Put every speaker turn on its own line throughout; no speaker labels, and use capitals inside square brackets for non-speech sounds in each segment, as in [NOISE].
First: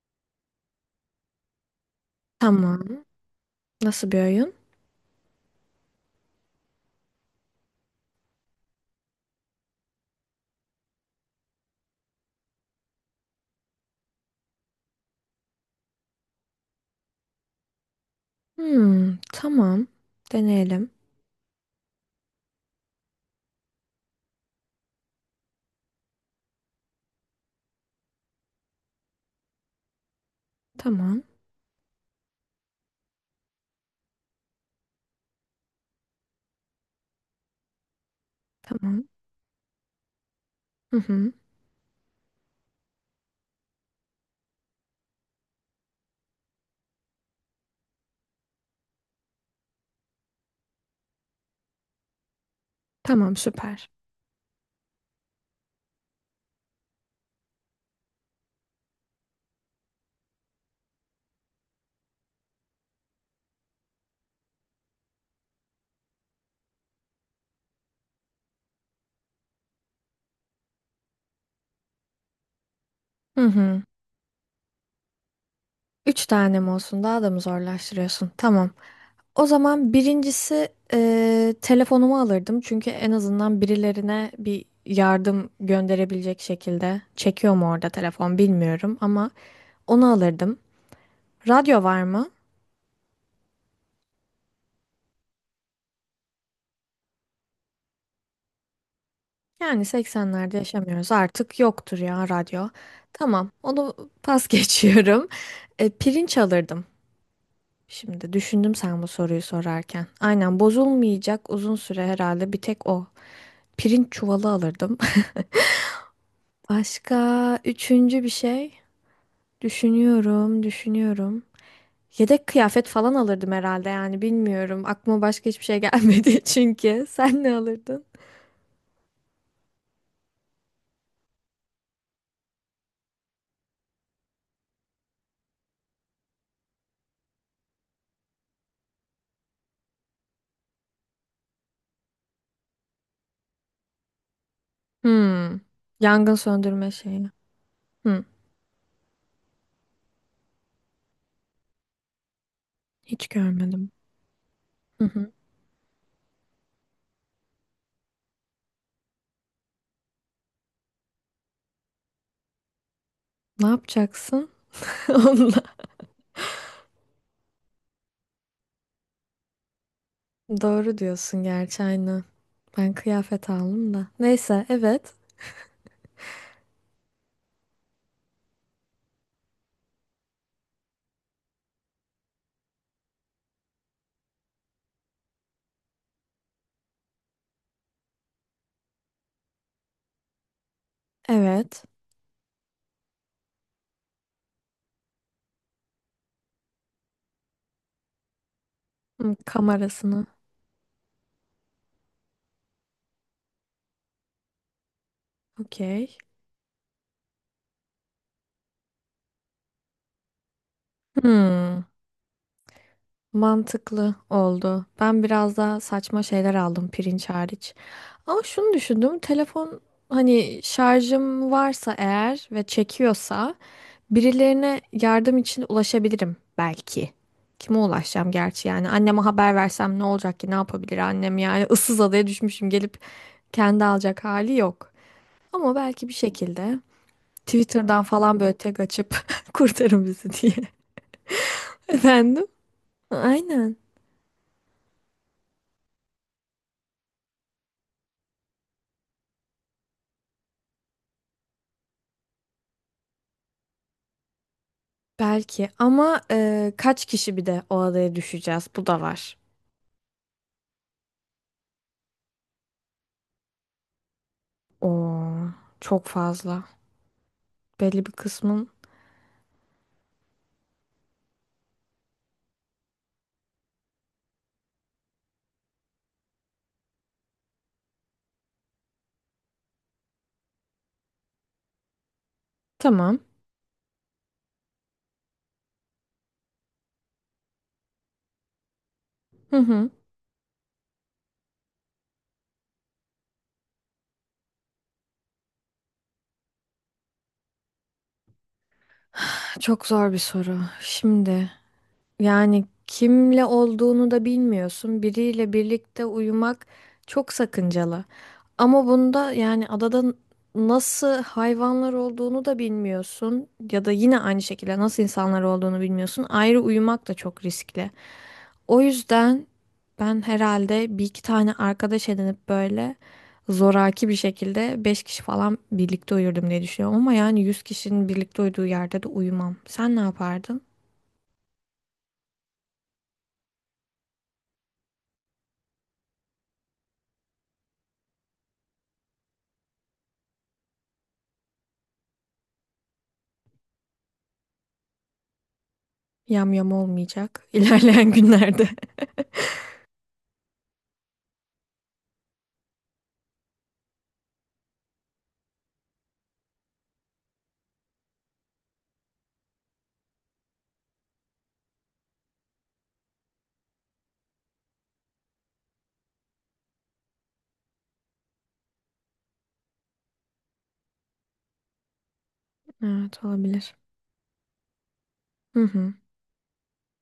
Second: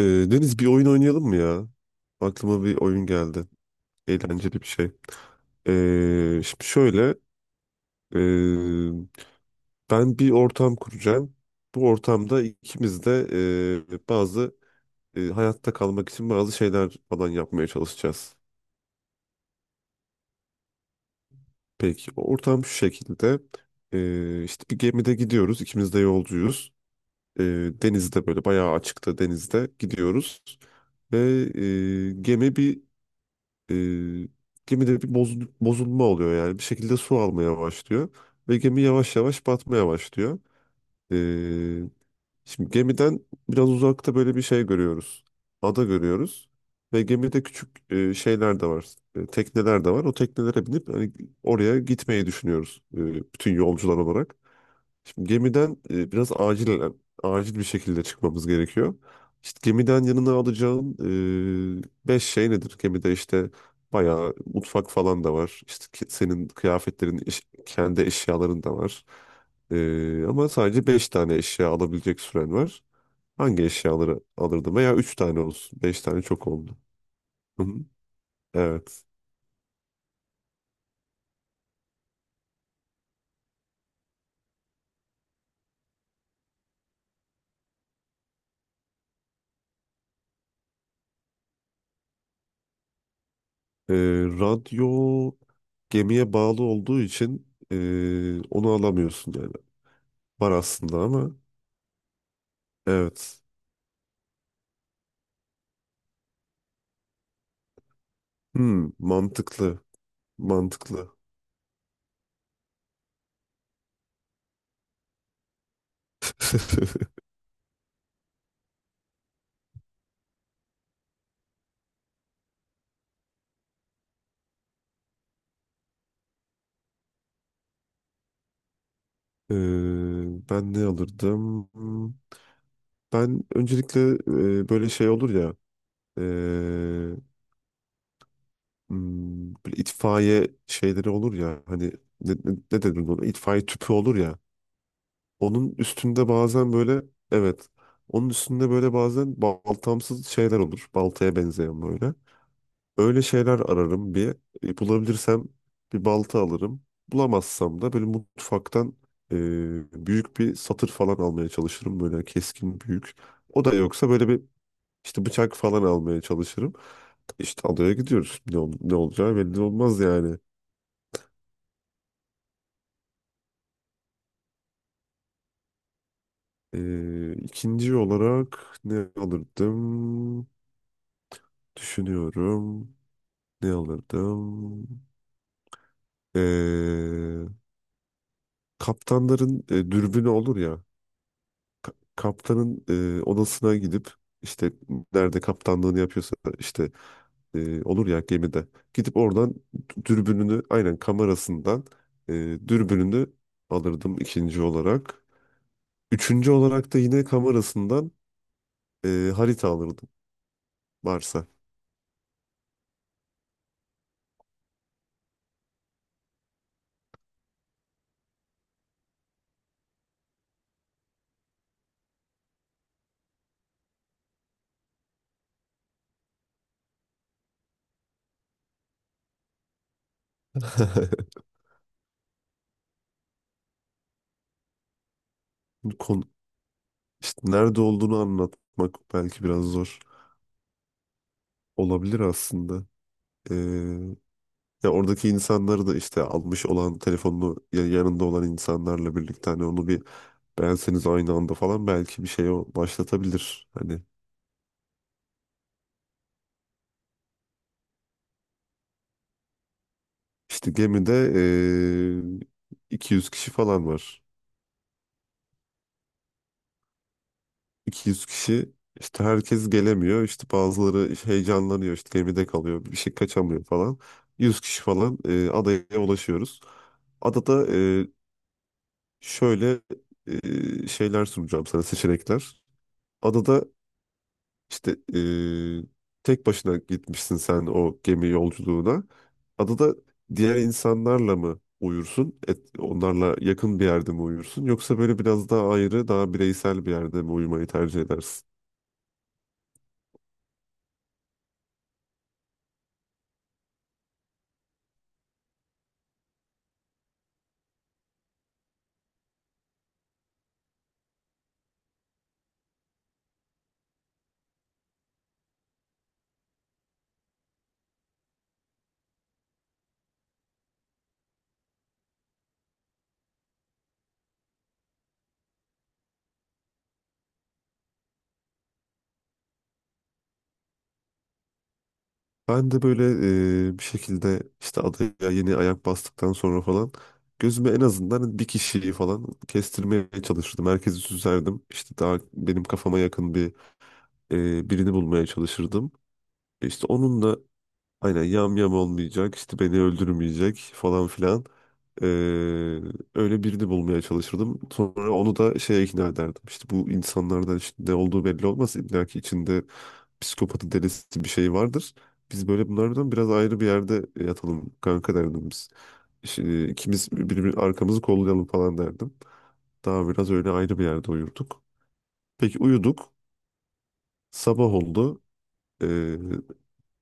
Ee, Deniz, bir oyun oynayalım mı ya? Aklıma bir
Tamam.
oyun geldi.
Nasıl bir oyun?
Eğlenceli bir şey. Şimdi şöyle. ee, Ben bir ortam kuracağım. Bu ortamda ikimiz de bazı hayatta kalmak için bazı şeyler falan yapmaya çalışacağız.
Hmm, tamam. Deneyelim.
Peki ortam şu şekilde. İşte bir gemide gidiyoruz. İkimiz de yolcuyuz. Ee, Denizde böyle bayağı açıkta denizde gidiyoruz. Ve
Tamam.
ee, gemi bir E, gemide bir bozulma oluyor yani. Bir şekilde su almaya başlıyor. Ve gemi
Tamam.
yavaş yavaş batmaya başlıyor.
Hı
E,
hı.
Şimdi gemiden biraz uzakta böyle bir şey görüyoruz. Ada görüyoruz. Ve gemide küçük şeyler de var. Tekneler de var. O teknelere binip hani oraya gitmeyi düşünüyoruz,
Tamam,
bütün
süper.
yolcular olarak. Şimdi gemiden biraz acil acil bir şekilde çıkmamız gerekiyor. İşte gemiden yanına alacağın beş şey nedir? Gemide işte bayağı mutfak falan da var. İşte senin kıyafetlerin, kendi eşyaların da var. Ama sadece beş tane eşya alabilecek süren var.
Hı
Hangi
hı.
eşyaları alırdım? Veya üç tane olsun. Beş tane
Üç
çok
tane mi
oldu.
olsun? Daha da mı
Hı hı.
zorlaştırıyorsun? Tamam.
Evet.
O zaman birincisi telefonumu alırdım. Çünkü en azından birilerine bir yardım gönderebilecek şekilde. Çekiyor mu orada telefon bilmiyorum ama onu alırdım. Radyo var mı?
E, Radyo gemiye bağlı olduğu için onu alamıyorsun yani.
Yani
Var
80'lerde
aslında
yaşamıyoruz.
ama.
Artık yoktur ya radyo.
Evet.
Tamam, onu pas [LAUGHS] geçiyorum. Pirinç alırdım. Şimdi düşündüm
Hmm,
sen bu soruyu
mantıklı.
sorarken. Aynen
Mantıklı.
bozulmayacak uzun süre herhalde bir tek o. Pirinç çuvalı alırdım. [LAUGHS]
[LAUGHS]
Başka üçüncü bir şey. Düşünüyorum, düşünüyorum. Yedek kıyafet falan alırdım herhalde yani bilmiyorum. Aklıma başka hiçbir şey gelmedi [LAUGHS] çünkü. Sen ne alırdın?
Ee, ben ne alırdım? Ben öncelikle böyle şey olur ya, e, böyle itfaiye şeyleri olur ya, hani ne denir buna? İtfaiye tüpü olur ya.
Hmm.
Onun üstünde
Yangın
bazen
söndürme
böyle,
şeyi.
evet.
Hmm.
Onun üstünde böyle bazen baltamsız şeyler olur. Baltaya benzeyen böyle. Öyle
Hiç
şeyler
görmedim.
ararım bir.
[LAUGHS]
Bulabilirsem bir balta alırım. Bulamazsam da böyle mutfaktan e, büyük bir satır falan almaya çalışırım. Böyle keskin büyük. O
Ne
da yoksa böyle bir
yapacaksın? [LAUGHS]
işte bıçak
Onunla.
falan almaya çalışırım. İşte adaya gidiyoruz. Ne olacağı belli olmaz yani.
Doğru diyorsun gerçi aynen. Ben kıyafet aldım da. Neyse evet.
İkinci olarak ne alırdım? Düşünüyorum. Ne alırdım? E, Kaptanların dürbünü olur ya.
Evet.
Kaptanın odasına gidip işte nerede kaptanlığını yapıyorsa, işte olur ya gemide, gidip
Hmm,
oradan
kamerasını.
dürbününü, aynen, kamerasından e, dürbününü alırdım ikinci olarak.
Okey.
Üçüncü olarak da yine kamerasından harita alırdım varsa.
Hmm. Mantıklı oldu. Ben biraz daha saçma şeyler aldım pirinç hariç. Ama şunu düşündüm. Telefon hani şarjım varsa eğer ve çekiyorsa birilerine yardım için ulaşabilirim belki. Kime ulaşacağım gerçi yani anneme haber versem ne olacak ki ne yapabilir
[LAUGHS]
annem yani [LAUGHS] ıssız adaya düşmüşüm gelip kendi alacak hali yok. Ama belki bir
Kon
şekilde
işte nerede
Twitter'dan
olduğunu
falan böyle tek
anlatmak
açıp
belki
[LAUGHS]
biraz zor
kurtarın bizi diye. [LAUGHS]
olabilir
Efendim?
aslında. E,
Aynen.
Ya oradaki insanları da, işte almış olan telefonunu ya yanında olan insanlarla birlikte, hani onu bir Benseniz aynı anda falan belki bir şey başlatabilir. Hani
Belki ama kaç kişi bir de o adaya düşeceğiz? Bu da var.
işte gemide 200 kişi falan var.
Oo, çok fazla. Belli bir
200
kısmın.
kişi, işte herkes gelemiyor. İşte bazıları heyecanlanıyor, işte gemide kalıyor. Bir şey kaçamıyor falan. 100 kişi falan adaya ulaşıyoruz. Adada şöyle şeyler sunacağım sana, seçenekler.
Tamam.
Adada, İşte tek başına gitmişsin sen o gemi yolculuğuna.
Hı hı.
Adada diğer insanlarla mı uyursun? Onlarla yakın bir yerde mi uyursun? Yoksa böyle biraz daha ayrı, daha bireysel bir yerde mi uyumayı tercih edersin?
Çok zor bir soru. Şimdi. Yani kimle olduğunu da bilmiyorsun. Biriyle birlikte uyumak çok sakıncalı. Ama bunda yani adada nasıl hayvanlar olduğunu da bilmiyorsun ya da yine aynı şekilde nasıl insanlar olduğunu bilmiyorsun. Ayrı uyumak da çok riskli. O yüzden ben herhalde bir iki tane arkadaş edinip böyle zoraki bir şekilde 5 kişi falan birlikte uyurdum diye düşünüyorum. Ama yani 100 kişinin birlikte uyuduğu yerde de uyumam. Sen ne yapardın?
Ben de böyle bir şekilde işte adaya yeni ayak bastıktan sonra falan gözüme en azından bir kişiyi falan kestirmeye çalışırdım. Herkesi süzerdim. İşte daha benim kafama yakın bir birini bulmaya çalışırdım.
Yam yam
İşte onunla,
olmayacak ilerleyen
aynen, yam
günlerde.
yam
[LAUGHS]
olmayacak, işte beni öldürmeyecek falan filan. Ee, Öyle birini bulmaya çalışırdım. Sonra onu da şeye ikna ederdim. İşte bu insanlardan, işte ne olduğu belli olmaz. İlla ki içinde psikopatı, delisi bir şey vardır. Biz böyle bunlardan biraz ayrı bir yerde yatalım kanka derdim biz. İşte ikimiz birbirimizin arkamızı kollayalım falan derdim. Daha biraz öyle ayrı bir yerde uyurduk. Peki uyuduk.
Evet olabilir.
Sabah oldu.
Hı hı.
Ee,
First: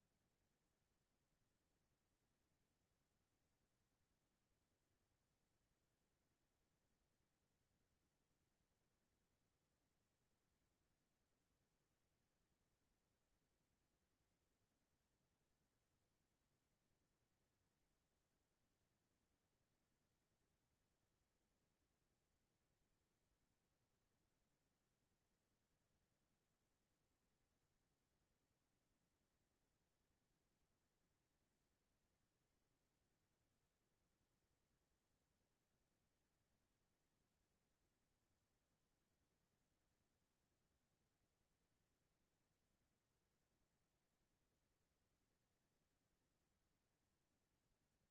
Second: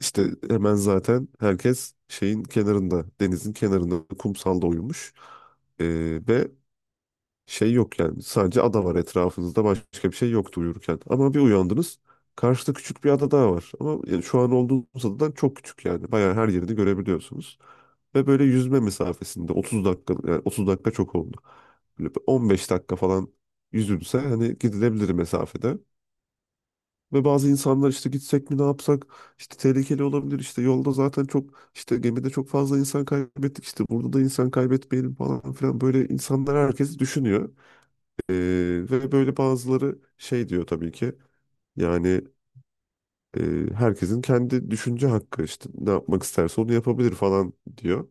işte hemen zaten herkes şeyin kenarında, denizin kenarında, kumsalda uyumuş. Ve şey yok yani, sadece ada var etrafınızda, başka bir şey yoktu uyurken. Ama bir uyandınız, karşıda küçük bir ada daha var. Ama yani şu an olduğunuz adadan çok küçük, yani bayağı her yerini görebiliyorsunuz. Ve böyle yüzme mesafesinde, 30 dakika, yani 30 dakika çok oldu. Böyle bir 15 dakika falan yüzülse, hani gidilebilir mesafede. Ve bazı insanlar işte gitsek mi ne yapsak, işte tehlikeli olabilir, işte yolda zaten çok, işte gemide çok fazla insan kaybettik, işte burada da insan kaybetmeyelim falan filan böyle insanlar, herkes düşünüyor. Ee, Ve böyle bazıları şey diyor tabii ki, yani e, herkesin kendi düşünce hakkı, işte ne yapmak isterse onu yapabilir falan diyor.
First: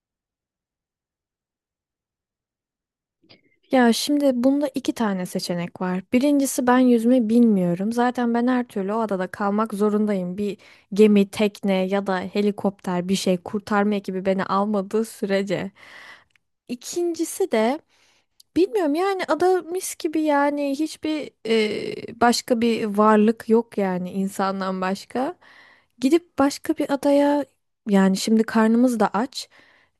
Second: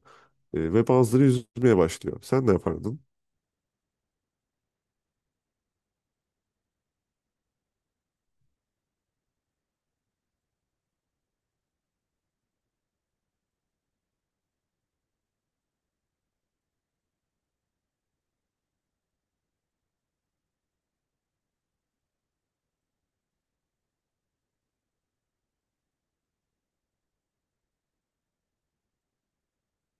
Ve bazıları yüzmeye başlıyor. Sen ne yapardın?
Ya şimdi bunda iki tane seçenek var. Birincisi ben yüzme bilmiyorum. Zaten ben her türlü o adada kalmak zorundayım. Bir gemi, tekne ya da helikopter bir şey kurtarma ekibi beni almadığı sürece. İkincisi de bilmiyorum yani ada mis gibi yani hiçbir başka bir varlık yok yani insandan başka. Gidip başka bir adaya yani şimdi karnımız da aç.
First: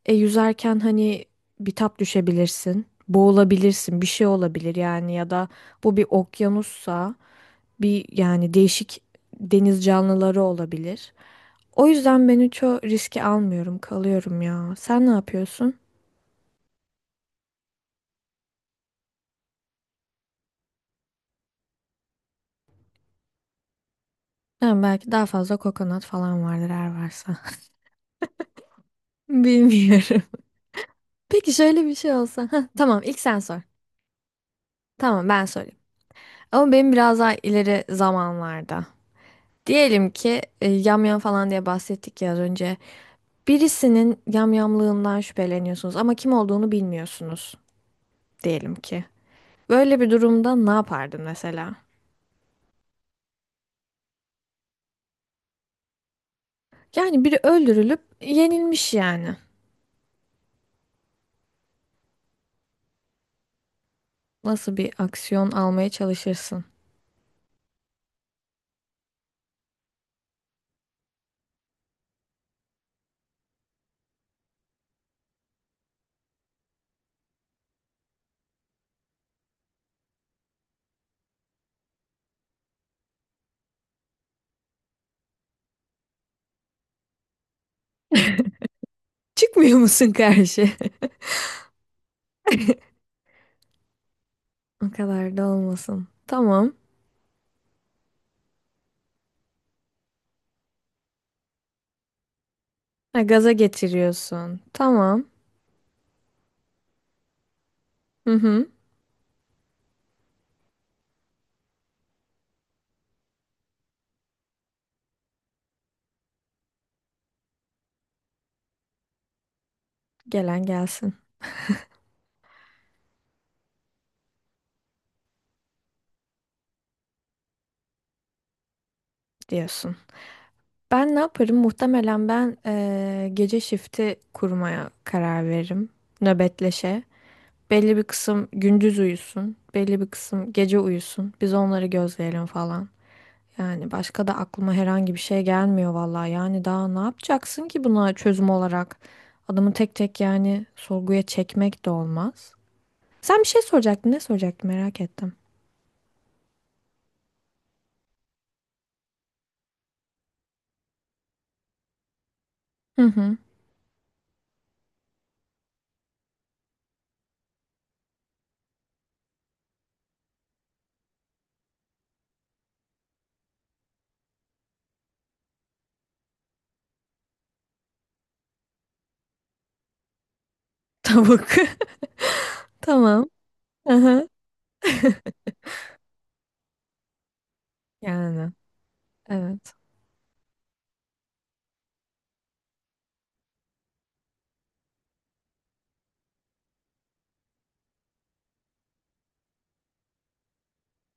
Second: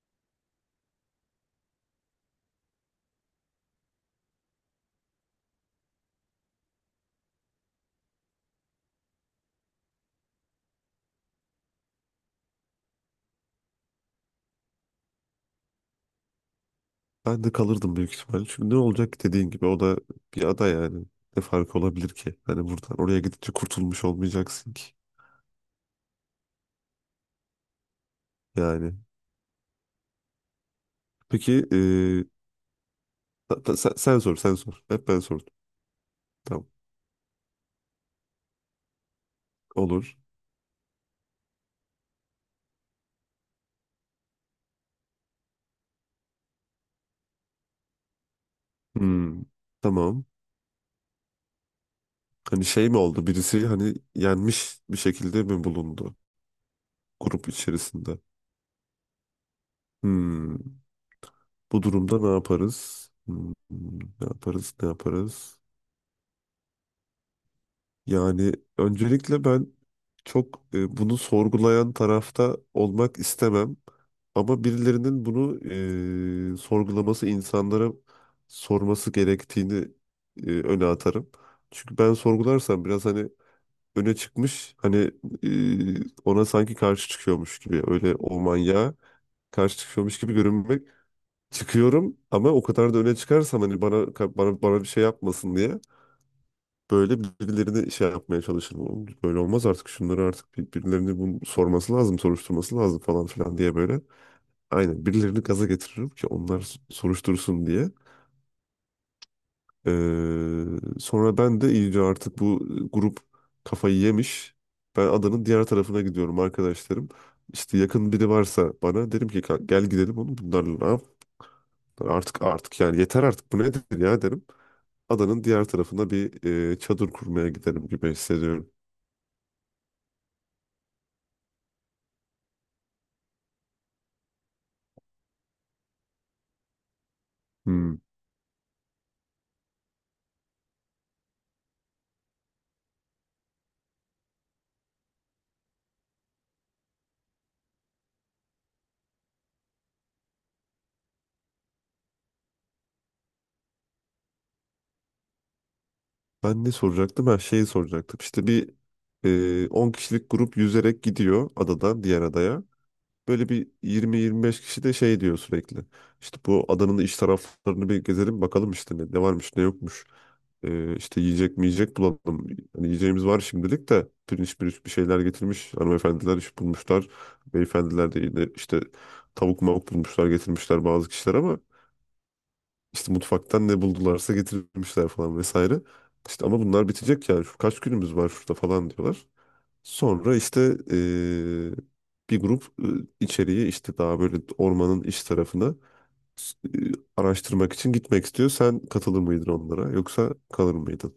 Yüzerken hani bitap düşebilirsin, boğulabilirsin, bir şey olabilir yani ya da bu bir okyanussa bir yani değişik deniz canlıları olabilir. O yüzden ben hiç o riski almıyorum, kalıyorum ya. Sen ne yapıyorsun?
Ben de kalırdım büyük ihtimalle. Çünkü ne olacak ki, dediğin gibi o da bir ada yani. Ne farkı olabilir ki? Hani buradan oraya gidince kurtulmuş olmayacaksın
Yani
ki.
belki daha fazla kokonat falan vardır eğer varsa.
Yani.
[LAUGHS] Bilmiyorum. Peki
Peki
şöyle bir şey olsa. Hah, tamam ilk sen sor.
sen sor, sen sor. Hep ben
Tamam ben
sordum.
sorayım.
Tamam.
Ama benim biraz daha ileri zamanlarda. Diyelim
Olur.
ki yamyam falan diye bahsettik ya az önce. Birisinin yamyamlığından şüpheleniyorsunuz ama kim olduğunu bilmiyorsunuz diyelim ki.
Hmm,
Böyle bir
tamam.
durumda ne yapardın mesela?
Hani şey mi oldu? Birisi hani yenmiş bir şekilde mi bulundu?
Yani biri
Grup
öldürülüp
içerisinde.
yenilmiş yani.
Hmm, Bu durumda ne yaparız? Ne yaparız?
Nasıl
Ne
bir aksiyon
yaparız?
almaya çalışırsın?
Yani öncelikle ben çok bunu sorgulayan tarafta olmak istemem. Ama birilerinin bunu sorgulaması, insanlara sorması gerektiğini öne atarım. Çünkü ben sorgularsam biraz, hani öne çıkmış, hani ona sanki karşı çıkıyormuş gibi, öyle o manyağa karşı
Çıkmıyor musun
çıkıyormuş gibi
karşı?
görünmek, çıkıyorum. Ama o kadar da öne çıkarsam, hani bana bir
O
şey
kadar da
yapmasın diye.
olmasın. Tamam.
Böyle birbirlerini şey yapmaya çalışır. "Oğlum, böyle olmaz artık, şunları artık birilerini bunu sorması lazım, soruşturması lazım"
Ha,
falan
gaza
filan diye böyle.
getiriyorsun.
Aynen
Tamam.
birilerini gaza getiririm ki onlar soruştursun diye.
Hı hı.
Ee, Sonra ben de iyice, artık bu grup kafayı yemiş. Ben adanın diğer tarafına gidiyorum arkadaşlarım. İşte yakın biri varsa bana derim ki, "Gel gidelim oğlum,
Gelen
bunlarla ne yap?
gelsin
Artık, yani yeter artık, bu nedir ya" derim. Adanın diğer tarafına bir çadır kurmaya giderim gibi hissediyorum.
diyorsun. Ben ne yaparım? Muhtemelen ben gece shifti kurmaya karar veririm. Nöbetleşe.
Hmm.
Belli bir kısım gündüz uyusun. Belli bir kısım gece uyusun. Biz onları gözleyelim falan. Yani başka da aklıma herhangi bir şey gelmiyor vallahi. Yani daha ne yapacaksın ki buna çözüm olarak? Adamı tek tek yani sorguya çekmek de olmaz. Sen bir şey soracaktın. Ne soracaktın merak ettim.
Ben ne soracaktım? Ben şeyi soracaktım. İşte bir 10 kişilik grup yüzerek gidiyor adadan diğer adaya.
Hı hı.
Böyle bir 20-25 kişi de şey diyor sürekli. İşte bu adanın iç taraflarını bir gezelim bakalım, işte ne varmış ne yokmuş. İşte yiyecek mi yiyecek bulalım. Hani yiyeceğimiz var şimdilik de, pirinç pirinç bir şeyler getirmiş. Hanımefendiler iş bulmuşlar. Beyefendiler de yine işte tavuk mavuk bulmuşlar, getirmişler bazı kişiler,
Tavuk.
ama
[LAUGHS]
işte
Tamam.
mutfaktan ne
Aha.
buldularsa getirmişler falan vesaire. İşte ama bunlar bitecek yani, şu kaç günümüz var
Yani
şurada falan diyorlar.
evet.
Sonra işte eee, bir grup içeriye, işte daha böyle ormanın iç tarafına e, araştırmak için gitmek istiyor. Sen katılır mıydın onlara, yoksa kalır mıydın?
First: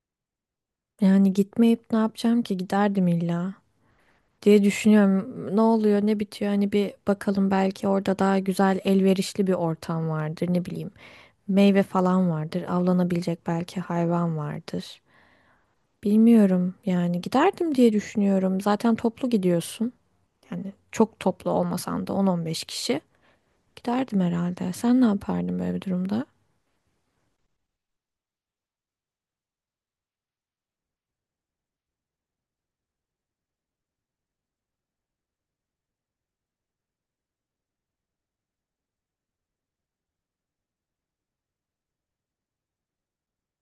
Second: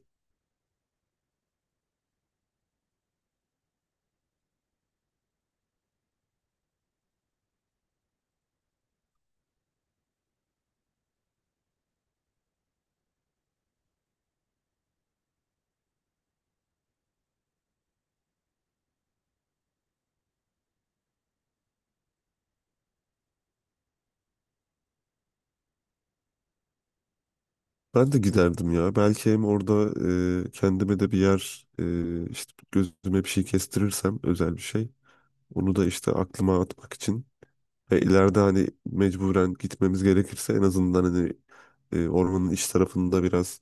Yani gitmeyip ne yapacağım ki giderdim illa diye düşünüyorum. Ne oluyor ne bitiyor hani bir bakalım belki orada daha güzel elverişli bir ortam vardır ne bileyim. Meyve falan vardır avlanabilecek belki hayvan vardır. Bilmiyorum yani giderdim diye düşünüyorum. Zaten toplu gidiyorsun. Yani çok toplu olmasan da 10-15 kişi. Giderdim herhalde. Sen ne yapardın böyle bir durumda?
Ben de giderdim ya. Belki hem orada kendime de bir yer, işte gözüme bir şey kestirirsem özel bir şey. Onu da işte aklıma atmak için. İleride hani mecburen gitmemiz gerekirse en azından hani ormanın iç tarafında biraz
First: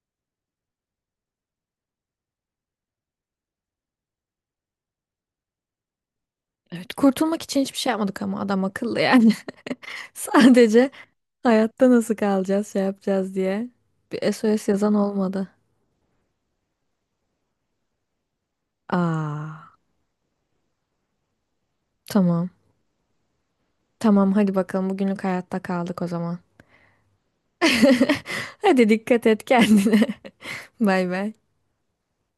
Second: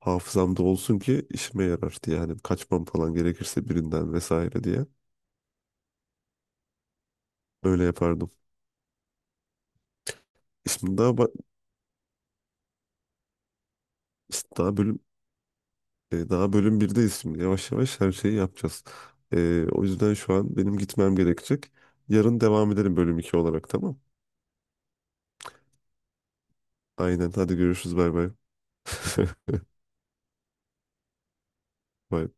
hafızamda olsun ki işime yarar diye. Yani kaçmam falan gerekirse birinden vesaire diye.
Evet, kurtulmak için hiçbir
Öyle
şey yapmadık
yapardım.
ama adam akıllı yani. [LAUGHS] Sadece
Şimdi daha
hayatta nasıl kalacağız, şey yapacağız diye. Bir
işte
SOS yazan olmadı.
daha bölüm 1'deyiz şimdi. Yavaş yavaş her şeyi yapacağız.
Aa,
O yüzden şu an benim gitmem gerekecek. Yarın
tamam.
devam edelim bölüm 2 olarak, tamam.
Tamam hadi bakalım bugünlük hayatta kaldık o zaman.
Aynen, hadi görüşürüz, bay
[LAUGHS]
bay.
Hadi dikkat et kendine. [LAUGHS] Bay bay.
[LAUGHS] Bay.